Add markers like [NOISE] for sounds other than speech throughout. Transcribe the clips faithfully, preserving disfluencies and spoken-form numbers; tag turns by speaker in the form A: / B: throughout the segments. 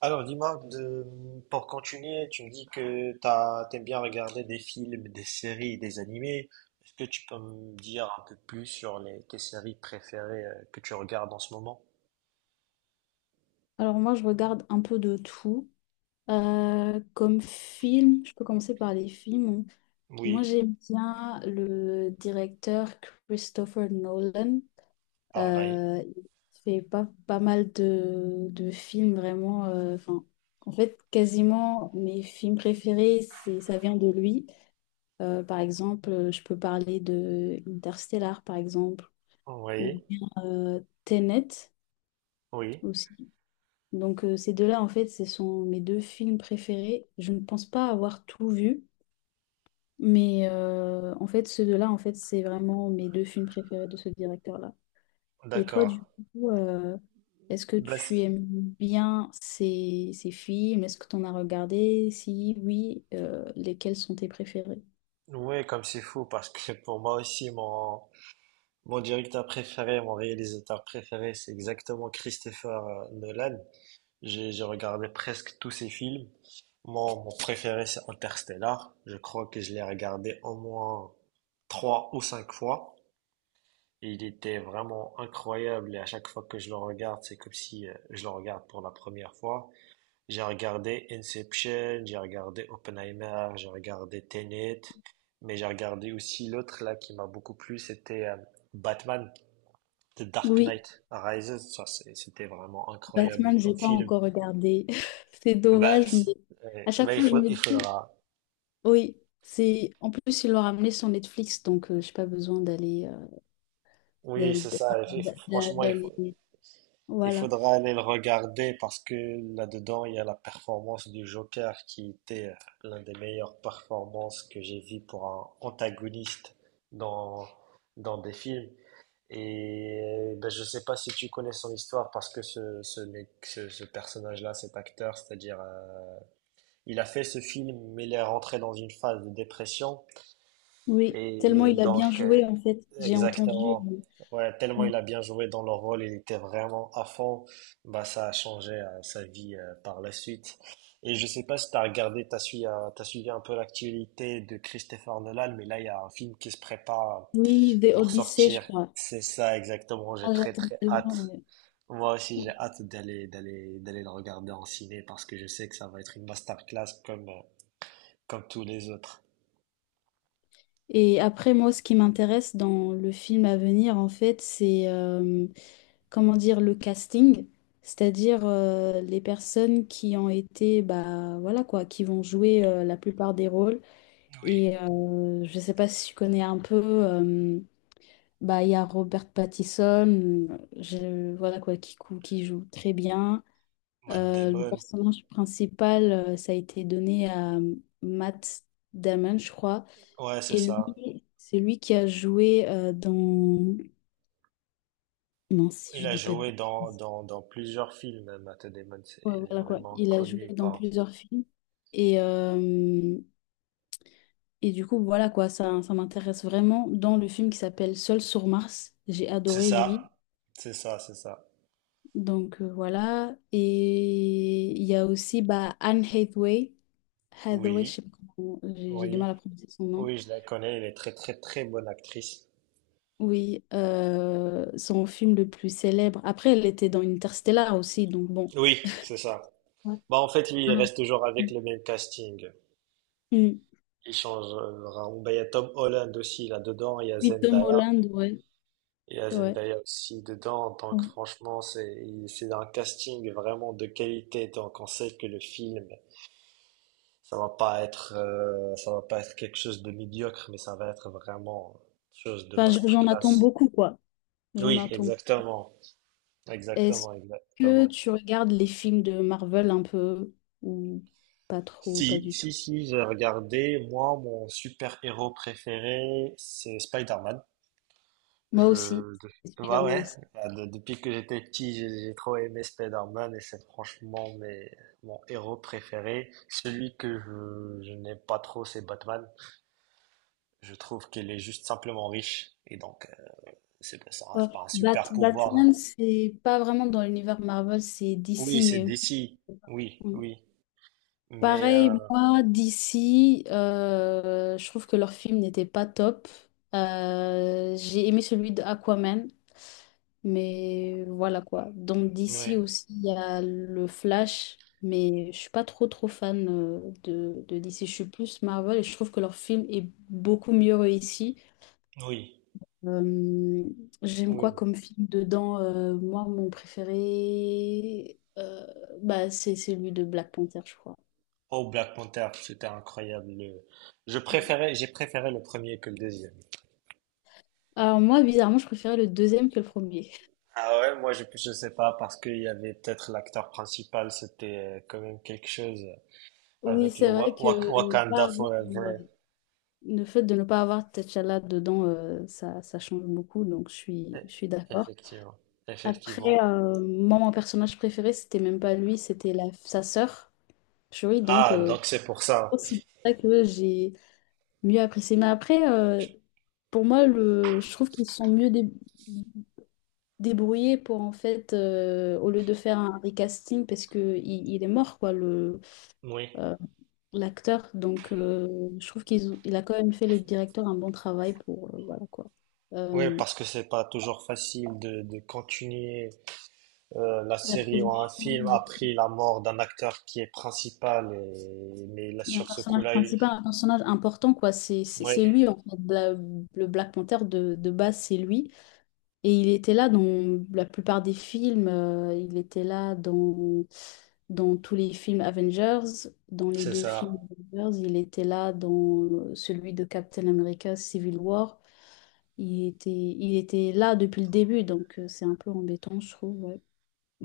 A: Alors, dis-moi, de- pour continuer, tu me dis que t'as, t'aimes bien regarder des films, des séries, des animés. Est-ce que tu peux me dire un peu plus sur les, tes séries préférées euh, que tu regardes en ce moment?
B: Alors moi, je regarde un peu de tout. Euh, comme film, je peux commencer par les films. Moi,
A: Oui,
B: j'aime bien le directeur Christopher Nolan.
A: pareil.
B: Euh, il fait pas, pas mal de, de films vraiment. euh, enfin, en fait, quasiment mes films préférés, c'est, ça vient de lui. Euh, par exemple, euh, je peux parler de Interstellar, par exemple, ou
A: Oui,
B: bien euh, Tenet
A: oui,
B: aussi. Donc euh, ces deux-là, en fait, ce sont mes deux films préférés. Je ne pense pas avoir tout vu, mais euh, en fait, ceux deux-là, en fait, c'est vraiment mes deux films préférés de ce directeur-là. Et toi,
A: d'accord.
B: du coup, euh, est-ce que
A: Bah,
B: tu
A: c'est-
B: aimes bien ces, ces films? Est-ce que tu en as regardé? Si oui, euh, lesquels sont tes préférés?
A: ouais, comme c'est fou, parce que [LAUGHS] pour moi aussi, mon, mon directeur préféré, mon réalisateur préféré, c'est exactement Christopher euh, Nolan. J'ai j'ai regardé presque tous ces films. Mon, mon préféré, c'est Interstellar. Je crois que je l'ai regardé au moins trois ou cinq fois. Et il était vraiment incroyable. Et à chaque fois que je le regarde, c'est comme si euh, je le regarde pour la première fois. J'ai regardé Inception, j'ai regardé Oppenheimer, j'ai regardé Tenet. Mais j'ai regardé aussi l'autre là qui m'a beaucoup plu, c'était euh, Batman, The Dark
B: Oui,
A: Knight Rises. Ça, c'est- c'était vraiment incroyable
B: Batman, j'ai
A: comme
B: pas
A: film.
B: encore regardé. [LAUGHS] C'est
A: Bah,
B: dommage, mais
A: si-
B: à
A: ouais.
B: chaque
A: Bah, il
B: fois, je
A: faut,
B: me
A: il
B: dis,
A: faudra.
B: oui, c'est en plus, ils l'ont ramené sur Netflix, donc je j'ai pas besoin d'aller.
A: Oui,
B: d'al-
A: c'est ça. Il
B: d'a-
A: faut-
B: d'a-
A: franchement, il faut,
B: D'aller.
A: il
B: Voilà.
A: faudra aller le regarder parce que là-dedans, il y a la performance du Joker qui était euh, l'un des meilleures performances que j'ai vues pour un antagoniste dans, dans des films. Et ben, je sais pas si tu connais son histoire parce que ce, ce, mec- ce, ce personnage-là, cet acteur, c'est-à-dire, euh, il a fait ce film, mais il est rentré dans une phase de dépression.
B: Oui,
A: Et
B: tellement il a bien
A: donc, euh,
B: joué en fait. J'ai entendu.
A: exactement.
B: euh,
A: Ouais, tellement
B: Oui.
A: il a bien joué dans le rôle, il était vraiment à fond. Bah, ça a changé euh, sa vie euh, par la suite. Et je sais pas si t'as regardé, t'as suivi, euh, t'as suivi un peu l'actualité de Christopher Nolan, mais là, il y a un film qui se prépare
B: Oui, The
A: pour
B: Odyssey,
A: sortir.
B: je crois.
A: C'est ça, exactement. J'ai
B: Ah,
A: très,
B: j'attends
A: très
B: tellement.
A: hâte.
B: Ouais.
A: Moi aussi, j'ai hâte d'aller, d'aller, d'aller le regarder en ciné parce que je sais que ça va être une masterclass comme, euh, comme tous les autres.
B: Et après, moi, ce qui m'intéresse dans le film à venir, en fait, c'est euh, comment dire le casting, c'est-à-dire euh, les personnes qui ont été, bah voilà quoi, qui vont jouer euh, la plupart des rôles. Et euh, je sais pas si tu connais un peu. euh, Bah, il y a Robert Pattinson, euh, je, voilà quoi, qui, cou- qui joue très bien.
A: Matt
B: Euh, le
A: Damon.
B: personnage principal, euh, ça a été donné à euh, Matt Damon, je crois.
A: Ouais, c'est
B: Et
A: ça.
B: lui, c'est lui qui a joué euh, dans... Non, si
A: Il
B: je
A: a
B: dis pas de...
A: joué dans, dans, dans plusieurs films, Matt Damon. c'est-
B: Ouais,
A: Il est
B: voilà quoi.
A: vraiment
B: Il a joué
A: connu
B: dans
A: par.
B: plusieurs films. Et, euh, et du coup, voilà quoi, ça, ça m'intéresse vraiment. Dans le film qui s'appelle Seul sur Mars, j'ai
A: C'est
B: adoré lui.
A: ça, c'est ça, c'est ça.
B: Donc euh, voilà. Et il y a aussi bah, Anne Hathaway. Hathaway, je
A: Oui,
B: sais pas comment, j'ai j'ai du
A: oui,
B: mal à prononcer son nom.
A: oui, je la connais. Elle est très, très, très bonne actrice.
B: Oui, euh, son film le plus célèbre. Après, elle était dans Interstellar aussi, donc bon.
A: Oui, c'est ça.
B: Ouais.
A: Bah, en fait, lui, il
B: Mm.
A: reste toujours avec le même casting.
B: Mm.
A: Il change. euh, vraiment. Bah, il y a Tom Holland aussi là-dedans. Il y a
B: Oui, Tom
A: Zendaya.
B: Holland, ouais.
A: Il y a
B: Ouais.
A: Zendaya aussi dedans. Donc, franchement, c'est, il- c'est un casting vraiment de qualité. Donc, on sait que le film ça va pas être, euh, ça va pas être quelque chose de médiocre, mais ça va être vraiment quelque chose de
B: Enfin, j- j'en attends
A: masterclass.
B: beaucoup, quoi. J'en
A: Oui,
B: attends.
A: exactement,
B: Est-ce
A: exactement,
B: que
A: exactement.
B: tu regardes les films de Marvel un peu ou pas trop, pas
A: Si,
B: du
A: si,
B: tout?
A: si, j'ai regardé. Moi, mon super-héros préféré, c'est Spider-Man.
B: Moi aussi,
A: Je, bah
B: Spider-Man
A: ouais,
B: aussi.
A: bah, de- depuis que j'étais petit, j'ai j'ai trop aimé Spider-Man et c'est franchement mes, mon héros préféré. Celui que je, je n'aime pas trop, c'est Batman. Je trouve qu'il est juste simplement riche et donc c'est pas ça,
B: Ouais.
A: c'est pas un
B: Bat-
A: super pouvoir.
B: Batman, c'est pas vraiment dans l'univers Marvel, c'est
A: Oui,
B: D C,
A: c'est
B: mais
A: D C. Oui,
B: Mm.
A: oui. Mais euh,
B: Pareil, moi, D C, euh, je trouve que leur film n'était pas top. Euh, j'ai aimé celui de Aquaman, mais voilà quoi. Donc
A: oui,
B: D C aussi, il y a le Flash, mais je suis pas trop trop fan euh, de, de D C, je suis plus Marvel et je trouve que leur film est beaucoup mieux réussi.
A: oui,
B: Euh, j'aime quoi
A: oui.
B: comme film dedans? Euh, moi, mon préféré, euh, bah, c'est celui de Black Panther, je crois.
A: Oh, Black Panther, c'était incroyable. le- Je préférais, j'ai préféré le premier que le deuxième.
B: Alors moi, bizarrement, je préférais le deuxième que le premier.
A: Ah ouais, moi je je sais pas parce qu'il y avait peut-être l'acteur principal, c'était euh, quand même quelque chose
B: Oui,
A: avec le
B: c'est vrai
A: Wa- Wa-
B: que ne pas
A: Wakanda
B: avoir, euh,
A: Forever.
B: le fait de ne pas avoir T'Challa dedans, euh, ça, ça change beaucoup, donc je suis,
A: Eh,
B: je suis d'accord.
A: Effectivement,
B: Après,
A: effectivement.
B: euh, moi, mon personnage préféré, c'était même pas lui, c'était la, sa sœur, Shuri, donc
A: Ah,
B: euh,
A: donc c'est pour ça.
B: c'est pour ça que j'ai mieux apprécier. Mais après, euh, pour moi, le, je trouve qu'ils se sont mieux dé- débrouillés pour, en fait, euh, au lieu de faire un recasting, parce que il, il est mort, quoi, le,
A: Oui.
B: euh, l'acteur. Donc, euh, je trouve qu'il il a quand même fait le directeur un bon travail pour, euh, voilà, quoi.
A: Oui,
B: Euh,
A: parce que c'est pas toujours facile de, de continuer euh, la
B: la
A: série ou un
B: production,
A: film a pris la mort d'un acteur qui est principal et mais là
B: il y a un
A: sur ce
B: personnage
A: coup-là il...
B: principal, un personnage important, quoi. C'est c'est-
A: oui
B: c'est lui, en fait. La- le Black Panther de, de base, c'est lui. Et il était là dans la plupart des films, euh, il était là dans, dans tous les films Avengers, dans les
A: c'est
B: deux films
A: ça
B: Avengers, il était là dans euh, celui de Captain America Civil War. Il était, il était là depuis le début, donc euh, c'est un peu embêtant, je trouve. Ouais.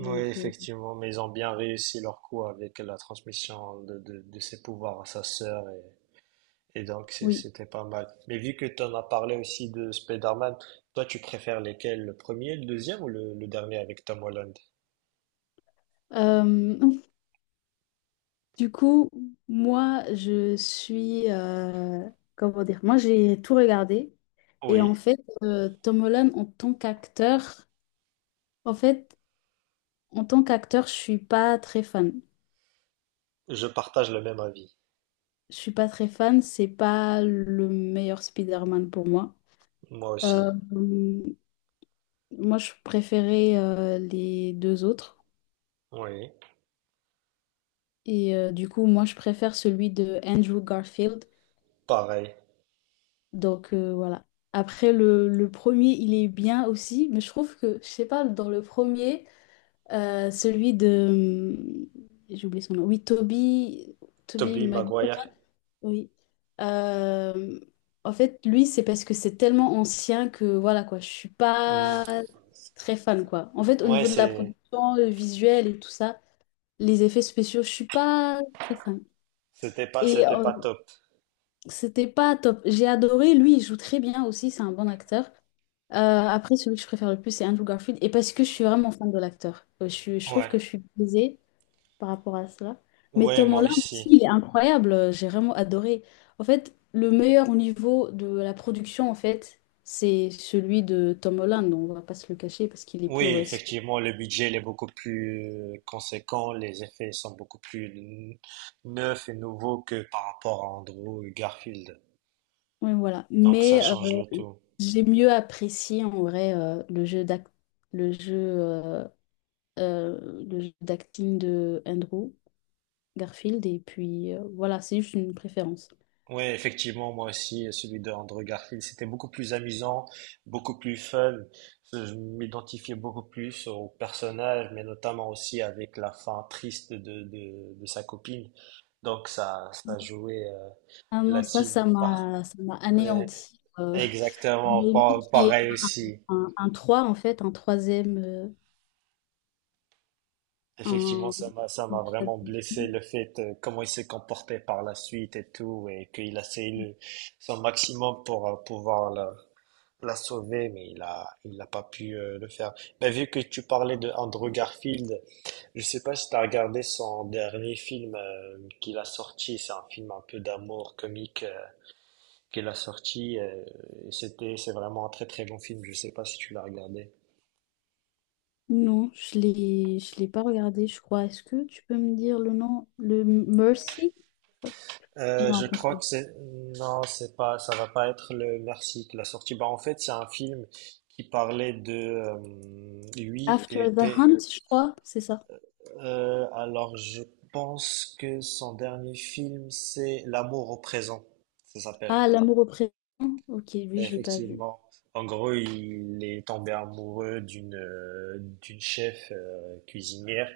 A: oui
B: euh,
A: effectivement mais ils ont bien réussi leur coup avec la transmission de, de, de ses pouvoirs à sa sœur et, et donc c'est-
B: oui.
A: c'était pas mal mais vu que tu en as parlé aussi de Spider-Man toi tu préfères lesquels le premier le deuxième ou le, le dernier avec Tom Holland
B: Euh, [LAUGHS] du coup, moi, je suis... euh, comment dire? Moi, j'ai tout regardé. Et
A: oui
B: en fait, euh, Tom Holland, en tant qu'acteur, en fait, en tant qu'acteur, je suis pas très fan.
A: je partage le même avis
B: Je suis pas très fan, c'est pas le meilleur Spider-Man pour moi.
A: moi
B: Euh,
A: aussi
B: moi, je préférais euh, les deux autres.
A: oui
B: Et euh, du coup, moi, je préfère celui de Andrew Garfield.
A: pareil
B: Donc euh, voilà. Après, le, le premier, il est bien aussi, mais je trouve que, je sais pas, dans le premier, euh, celui de... J'ai oublié son nom. Oui, Toby, Toby
A: Tobey
B: Maguire.
A: Maguire
B: Oui. Euh, en fait, lui, c'est parce que c'est tellement ancien que voilà quoi, je suis
A: Mm.
B: pas très fan quoi. En fait, au
A: ouais
B: niveau de la
A: c'est
B: production, le visuel et tout ça, les effets spéciaux, je suis pas très fan.
A: c'était pas,
B: Et
A: c'était
B: euh,
A: pas top.
B: C'était pas top. J'ai adoré, lui, il joue très bien aussi, c'est un bon acteur. Euh, après, celui que je préfère le plus, c'est Andrew Garfield. Et parce que je suis vraiment fan de l'acteur. Euh, Je suis- je trouve
A: Ouais.
B: que je suis biaisée par rapport à cela. Mais
A: Ouais,
B: Tom
A: moi
B: Holland aussi,
A: aussi.
B: il est incroyable. J'ai vraiment adoré. En fait, le meilleur au niveau de la production, en fait, c'est celui de Tom Holland. On va pas se le cacher parce qu'il est
A: Oui,
B: plus récent.
A: effectivement, le budget il est beaucoup plus euh, conséquent, les effets sont beaucoup plus n- neufs et nouveaux que par rapport à Andrew Garfield.
B: Oui, voilà.
A: Donc ça
B: Mais euh,
A: change le tout.
B: j'ai mieux apprécié en vrai euh, le jeu d'ac- le jeu, euh, euh, le jeu d'acting de Andrew Garfield. Et puis euh, voilà, c'est juste une préférence.
A: Oui, effectivement, moi aussi, celui de Andrew Garfield, c'était beaucoup plus amusant, beaucoup plus fun. Je m'identifiais beaucoup plus au personnage, mais notamment aussi avec la fin triste de, de, de sa copine. Donc ça, ça jouait euh,
B: Ah non, ça,
A: là-dessus.
B: ça m'a ça m'a
A: Ouais,
B: anéanti. euh, [LAUGHS]
A: exactement,
B: Jérémy
A: Pa-
B: qui
A: pareil aussi.
B: un, un trois, en fait, un troisième, euh,
A: Effectivement,
B: un,
A: ça m'a, ça
B: un
A: m'a
B: troisième
A: vraiment blessé
B: film.
A: le fait euh, comment il s'est comporté par la suite et tout, et qu'il a essayé le- son maximum pour euh, pouvoir la, la sauver, mais il a, il n'a pas pu euh, le faire. Mais vu que tu parlais de Andrew Garfield, je sais pas si tu as regardé son dernier film euh, qu'il a sorti. C'est un film un peu d'amour comique euh, qu'il a sorti. euh, et c'était, c'est vraiment un très très bon film. Je sais pas si tu l'as regardé.
B: Non, je l'ai, je l'ai pas regardé, je crois. Est-ce que tu peux me dire le nom? Le Mercy?
A: Euh,
B: Non,
A: je
B: attends, c'est
A: crois
B: pas.
A: que c'est non, c'est pas, ça va pas être le Merci qui l'a sortie. Bah en fait, c'est un film qui parlait de euh, lui. Il
B: After the
A: était
B: Hunt, je crois, c'est ça.
A: euh, alors je pense que son dernier film c'est L'amour au présent, ça s'appelle.
B: Ah, L'amour au présent. Ok, lui,
A: Et
B: je l'ai pas vu.
A: Effectivement. En gros, il est tombé amoureux d'une euh, d'une chef euh, cuisinière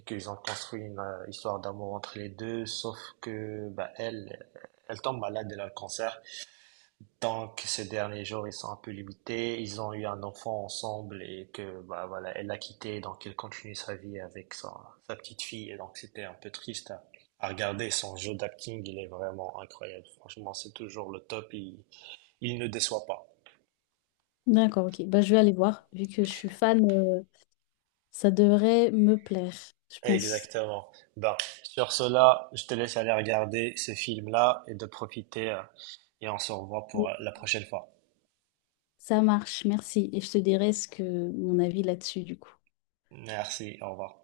A: et qu'ils ont construit une euh, histoire d'amour entre les deux, sauf que bah elle elle tombe malade, elle a le cancer. Donc, ces derniers jours, ils sont un peu limités. Ils ont eu un enfant ensemble et que, bah voilà, elle l'a quitté, donc elle continue sa vie avec sa, sa petite fille. Et donc, c'était un peu triste à, à regarder. Son jeu d'acting, il est vraiment incroyable. Franchement, c'est toujours le top. Il, il ne déçoit pas.
B: D'accord, ok. Bah, je vais aller voir. Vu que je suis fan, euh, ça devrait me plaire, je pense.
A: Exactement. Ben, sur cela, je te laisse aller regarder ce film-là et de profiter. euh, Et on se revoit pour euh,
B: Oui.
A: la prochaine fois.
B: Ça marche, merci. Et je te dirai ce que mon avis là-dessus, du coup.
A: Merci, au revoir.